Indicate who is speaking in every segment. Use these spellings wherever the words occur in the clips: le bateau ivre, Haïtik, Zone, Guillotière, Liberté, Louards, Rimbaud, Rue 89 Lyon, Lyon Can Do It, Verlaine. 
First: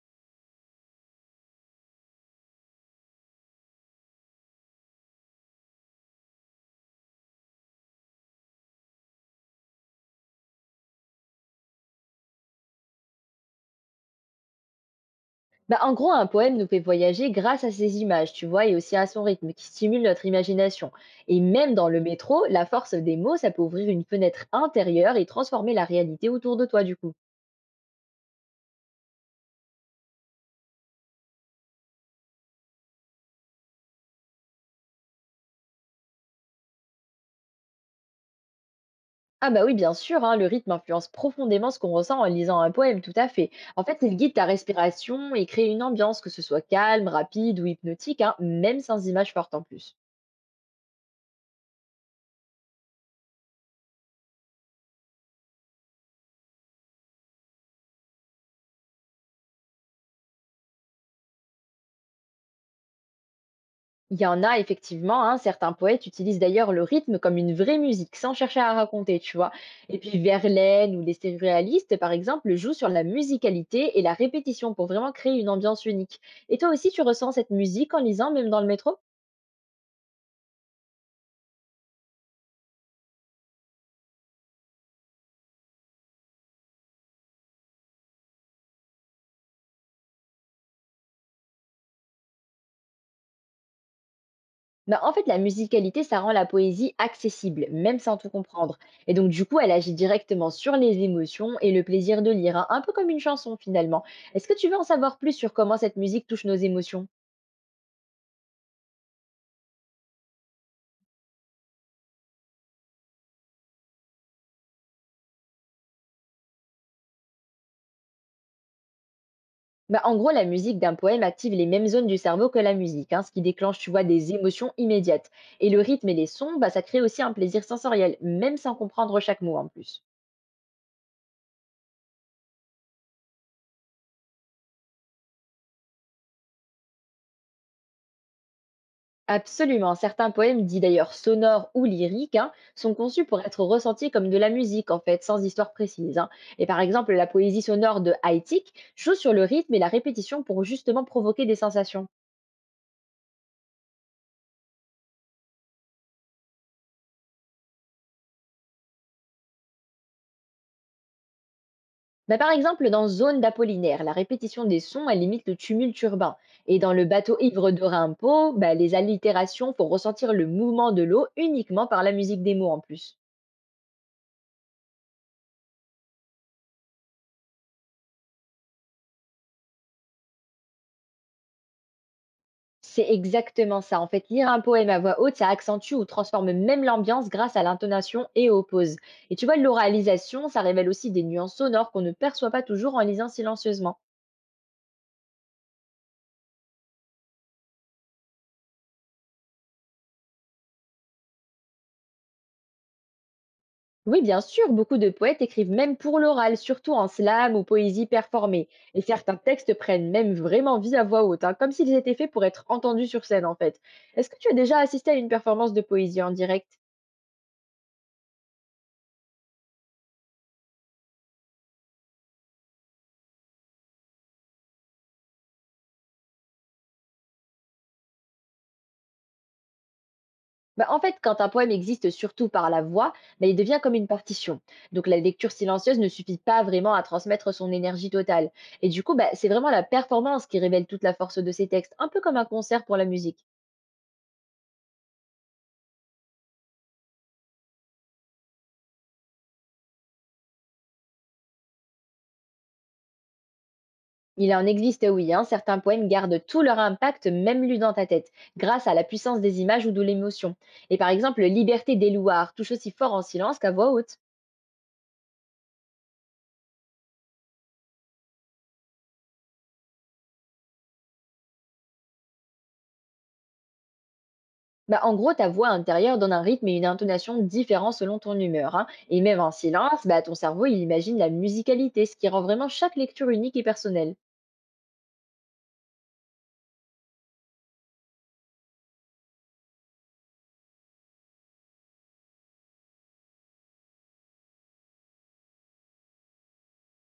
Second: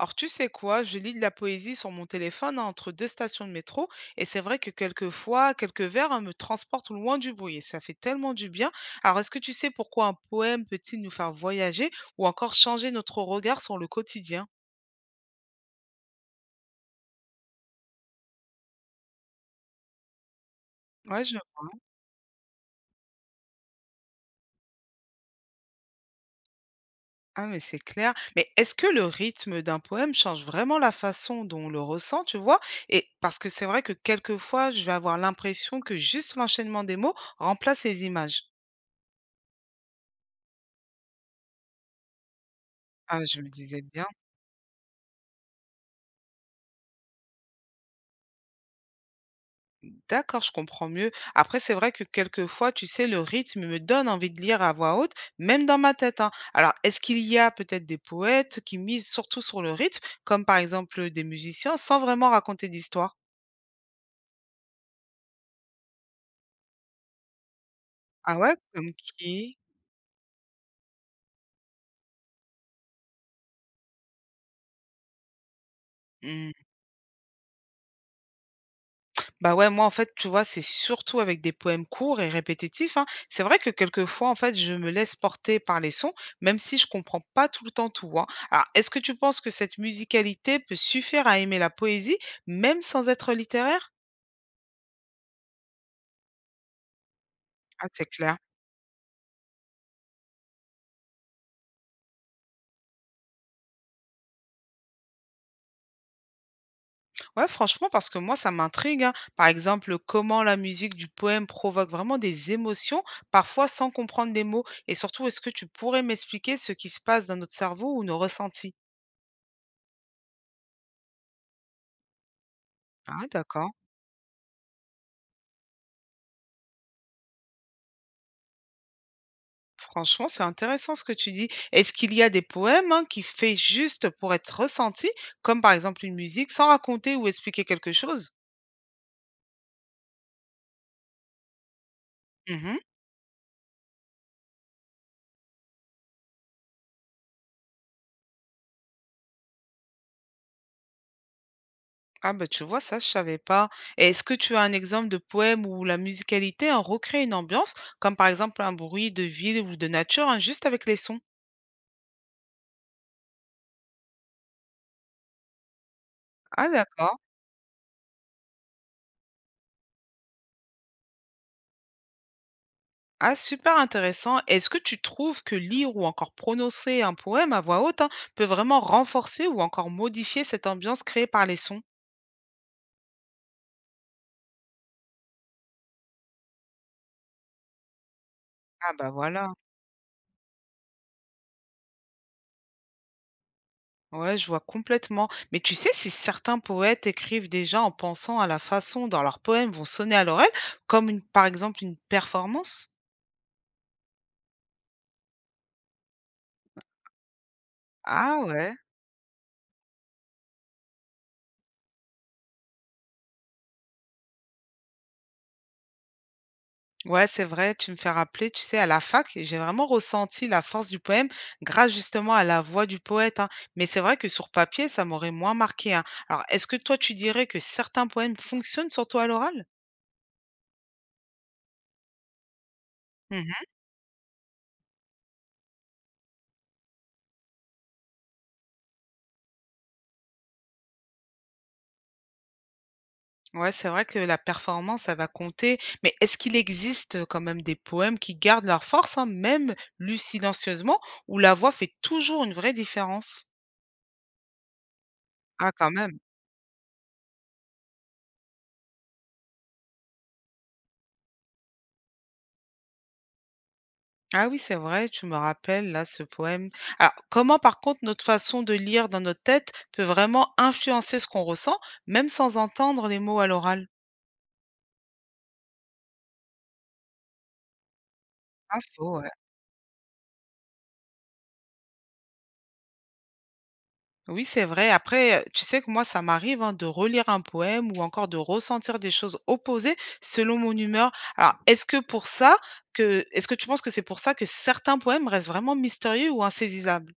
Speaker 1: Alors, tu sais quoi, je lis de la poésie sur mon téléphone hein, entre deux stations de métro et c'est vrai que quelquefois, quelques vers hein, me transportent loin du bruit et ça fait tellement du bien. Alors, est-ce que tu sais pourquoi un poème peut-il nous faire voyager ou encore changer notre regard sur le quotidien?
Speaker 2: Bah, en gros, un poème nous fait voyager grâce à ses images, tu vois, et aussi à son rythme qui stimule notre imagination.
Speaker 1: Ouais, je...
Speaker 2: Et même dans le métro, la force des mots, ça peut ouvrir une fenêtre intérieure et transformer la réalité autour de toi, du coup.
Speaker 1: Ah, mais c'est clair. Mais est-ce que le rythme d'un poème change vraiment la façon dont on le ressent, tu vois? Et parce que c'est vrai que quelquefois, je vais avoir l'impression que juste l'enchaînement des mots remplace les images.
Speaker 2: Ah bah oui, bien sûr, hein, le rythme influence profondément ce qu'on ressent en lisant un poème, tout
Speaker 1: Ah,
Speaker 2: à
Speaker 1: je
Speaker 2: fait.
Speaker 1: me disais
Speaker 2: En fait,
Speaker 1: bien.
Speaker 2: il guide ta respiration et crée une ambiance, que ce soit calme, rapide ou hypnotique, hein, même sans images fortes en plus.
Speaker 1: D'accord, je comprends mieux. Après, c'est vrai que quelquefois, tu sais, le rythme me donne envie de lire à voix haute, même dans ma tête, hein. Alors, est-ce qu'il y a peut-être des poètes qui misent surtout sur le rythme, comme par exemple des musiciens, sans vraiment raconter d'histoire?
Speaker 2: Il y en a effectivement, hein, certains poètes utilisent d'ailleurs le rythme comme une vraie musique, sans
Speaker 1: Ah ouais,
Speaker 2: chercher à
Speaker 1: comme
Speaker 2: raconter, tu vois.
Speaker 1: qui?
Speaker 2: Et puis Verlaine ou les surréalistes, par exemple, jouent sur la musicalité et la répétition pour vraiment créer une ambiance unique. Et toi aussi, tu ressens cette musique en lisant, même dans le métro?
Speaker 1: Bah, ouais, moi, en fait, tu vois, c'est surtout avec des poèmes courts et répétitifs, hein. C'est vrai que quelquefois, en fait, je me laisse porter par les sons, même si je comprends pas tout le temps tout, hein. Alors, est-ce que tu penses que cette musicalité peut suffire à aimer la poésie, même sans être littéraire?
Speaker 2: Bah, en fait, la musicalité, ça rend la poésie accessible,
Speaker 1: Ah,
Speaker 2: même
Speaker 1: c'est
Speaker 2: sans tout
Speaker 1: clair.
Speaker 2: comprendre. Et donc, du coup, elle agit directement sur les émotions et le plaisir de lire, hein, un peu comme une chanson finalement. Est-ce que tu veux en savoir plus sur comment cette musique touche nos émotions?
Speaker 1: Ouais, franchement, parce que moi, ça m'intrigue, hein. Par exemple, comment la musique du poème provoque vraiment des émotions, parfois sans comprendre les mots. Et surtout, est-ce que tu pourrais m'expliquer ce qui se passe dans notre cerveau ou nos ressentis?
Speaker 2: Bah, en gros, la musique d'un poème active les mêmes zones du cerveau que la musique, hein,
Speaker 1: Ah,
Speaker 2: ce qui
Speaker 1: d'accord.
Speaker 2: déclenche, tu vois, des émotions immédiates. Et le rythme et les sons, bah, ça crée aussi un plaisir sensoriel, même sans comprendre chaque mot en plus.
Speaker 1: Franchement, c'est intéressant ce que tu dis. Est-ce qu'il y a des poèmes, hein, qui fait juste pour être ressenti, comme par exemple une musique, sans raconter ou expliquer quelque chose?
Speaker 2: Absolument, certains poèmes, dits d'ailleurs sonores ou lyriques, hein,
Speaker 1: Mhm.
Speaker 2: sont conçus pour être ressentis comme de la musique, en fait, sans histoire précise, hein. Et par exemple, la poésie sonore de Haïtik joue sur le rythme et la répétition pour justement provoquer des sensations.
Speaker 1: Ah bah tu vois, ça je savais pas. Et est-ce que tu as un exemple de poème où la musicalité en recrée une ambiance, comme par exemple un bruit de ville ou de nature, hein, juste avec les sons?
Speaker 2: Bah, par exemple, dans Zone d'Apollinaire, la répétition des sons, elle limite le tumulte urbain.
Speaker 1: Ah
Speaker 2: Et dans le
Speaker 1: d'accord.
Speaker 2: bateau ivre de Rimbaud, bah, les allitérations font ressentir le mouvement de l'eau uniquement par la musique des mots en plus.
Speaker 1: Ah super intéressant. Est-ce que tu trouves que lire ou encore prononcer un poème à voix haute, hein, peut vraiment renforcer ou encore modifier cette ambiance créée par les sons?
Speaker 2: C'est exactement ça. En fait, lire un poème à voix haute, ça accentue ou transforme même l'ambiance grâce à l'intonation et aux
Speaker 1: Ah
Speaker 2: pauses.
Speaker 1: bah
Speaker 2: Et tu
Speaker 1: voilà.
Speaker 2: vois, l'oralisation, ça révèle aussi des nuances sonores qu'on ne perçoit pas toujours en lisant silencieusement.
Speaker 1: Ouais, je vois complètement. Mais tu sais, si certains poètes écrivent déjà en pensant à la façon dont leurs poèmes vont sonner à l'oreille, comme une, par exemple une performance?
Speaker 2: Oui, bien sûr, beaucoup de poètes écrivent même pour l'oral, surtout en slam ou poésie
Speaker 1: Ah
Speaker 2: performée.
Speaker 1: ouais.
Speaker 2: Et certains textes prennent même vraiment vie à voix haute, hein, comme s'ils étaient faits pour être entendus sur scène en fait. Est-ce que tu as déjà assisté à une performance de poésie en direct?
Speaker 1: Ouais, c'est vrai, tu me fais rappeler, tu sais, à la fac, et j'ai vraiment ressenti la force du poème grâce justement à la voix du poète, hein. Mais c'est vrai que sur papier, ça m'aurait moins marqué, hein. Alors, est-ce que toi, tu dirais que certains poèmes fonctionnent surtout à l'oral?
Speaker 2: Bah, en fait, quand un poème existe surtout par la voix, bah, il devient comme une partition. Donc la lecture silencieuse ne suffit pas vraiment à transmettre son énergie totale. Et du coup, bah, c'est vraiment la performance qui révèle toute la force de ces textes, un peu comme un concert pour la musique.
Speaker 1: Ouais, c'est vrai que la performance, ça va compter. Mais est-ce qu'il existe, quand même des poèmes qui gardent leur force, hein, même lus silencieusement, où la voix fait toujours une vraie différence?
Speaker 2: Il en existe, oui, hein,
Speaker 1: Ah
Speaker 2: certains
Speaker 1: quand
Speaker 2: poèmes
Speaker 1: même.
Speaker 2: gardent tout leur impact, même lu dans ta tête, grâce à la puissance des images ou de l'émotion. Et par exemple, Liberté des Louards touche aussi fort en silence qu'à voix haute.
Speaker 1: Ah oui, c'est vrai, tu me rappelles là ce poème. Alors, comment par contre notre façon de lire dans notre tête peut vraiment influencer ce qu'on ressent, même sans entendre les mots à l'oral?
Speaker 2: Bah, en gros, ta voix intérieure donne un rythme et une intonation différents selon ton humeur,
Speaker 1: Ah
Speaker 2: hein.
Speaker 1: faux,
Speaker 2: Et
Speaker 1: ouais.
Speaker 2: même en silence, bah, ton cerveau il imagine la musicalité, ce qui rend vraiment chaque lecture unique et personnelle.
Speaker 1: Oui, c'est vrai. Après, tu sais que moi, ça m'arrive, hein, de relire un poème ou encore de ressentir des choses opposées selon mon humeur. Alors, est-ce que tu penses que c'est pour ça que certains poèmes restent vraiment mystérieux ou insaisissables?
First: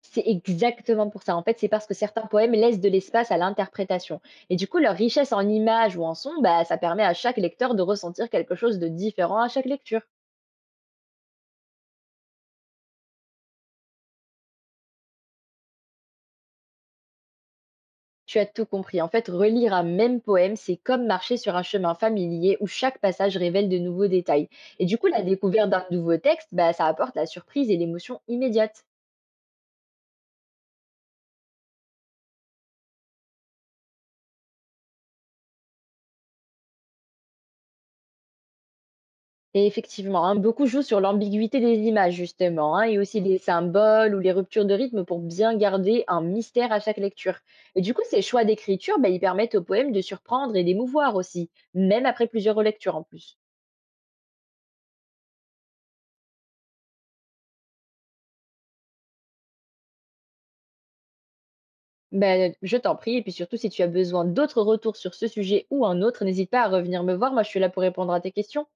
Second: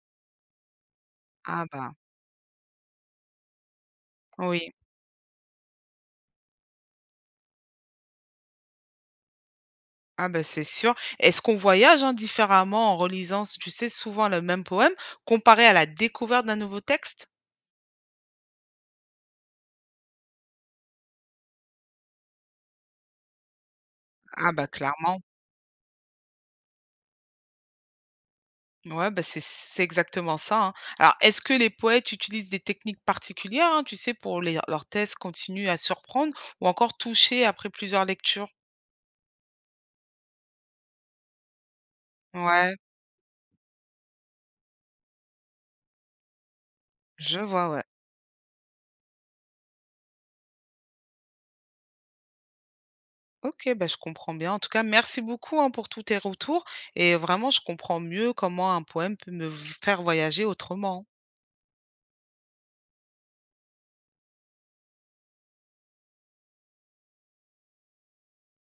Speaker 2: C'est exactement pour ça. En fait,
Speaker 1: Ah
Speaker 2: c'est parce que
Speaker 1: bah,
Speaker 2: certains poèmes laissent de l'espace à l'interprétation. Et du
Speaker 1: oui.
Speaker 2: coup, leur richesse en images ou en sons, bah, ça permet à chaque lecteur de ressentir quelque chose de différent à chaque lecture.
Speaker 1: Ah bah, c'est sûr. Est-ce qu'on voyage, hein, différemment en relisant, tu sais, souvent le même poème comparé à la découverte d'un nouveau texte?
Speaker 2: Tu as tout compris. En fait, relire un même poème, c'est comme marcher sur un chemin familier où chaque passage révèle de nouveaux détails.
Speaker 1: Ah bah,
Speaker 2: Et du coup,
Speaker 1: clairement.
Speaker 2: la découverte d'un nouveau texte, bah, ça apporte la surprise et l'émotion immédiate.
Speaker 1: Ouais, bah, c'est exactement ça, hein. Alors, est-ce que les poètes utilisent des techniques particulières, hein, tu sais, pour les leurs thèses continuent à surprendre ou encore toucher après plusieurs lectures?
Speaker 2: Et effectivement, hein, beaucoup jouent sur l'ambiguïté des images, justement,
Speaker 1: Ouais,
Speaker 2: hein, et aussi les symboles ou les ruptures de rythme pour bien garder un mystère à chaque
Speaker 1: je
Speaker 2: lecture.
Speaker 1: vois,
Speaker 2: Et
Speaker 1: ouais.
Speaker 2: du coup, ces choix d'écriture, bah, ils permettent au poème de surprendre et d'émouvoir aussi, même après plusieurs relectures en plus.
Speaker 1: Ok, bah, je comprends bien. En tout cas, merci beaucoup, hein, pour tous tes retours et vraiment, je comprends mieux comment un poème peut faire voyager autrement.
Speaker 2: Ben, je t'en prie, et puis surtout si tu as besoin d'autres retours sur ce sujet ou un autre, n'hésite pas à revenir me voir, moi je suis là pour répondre à tes questions.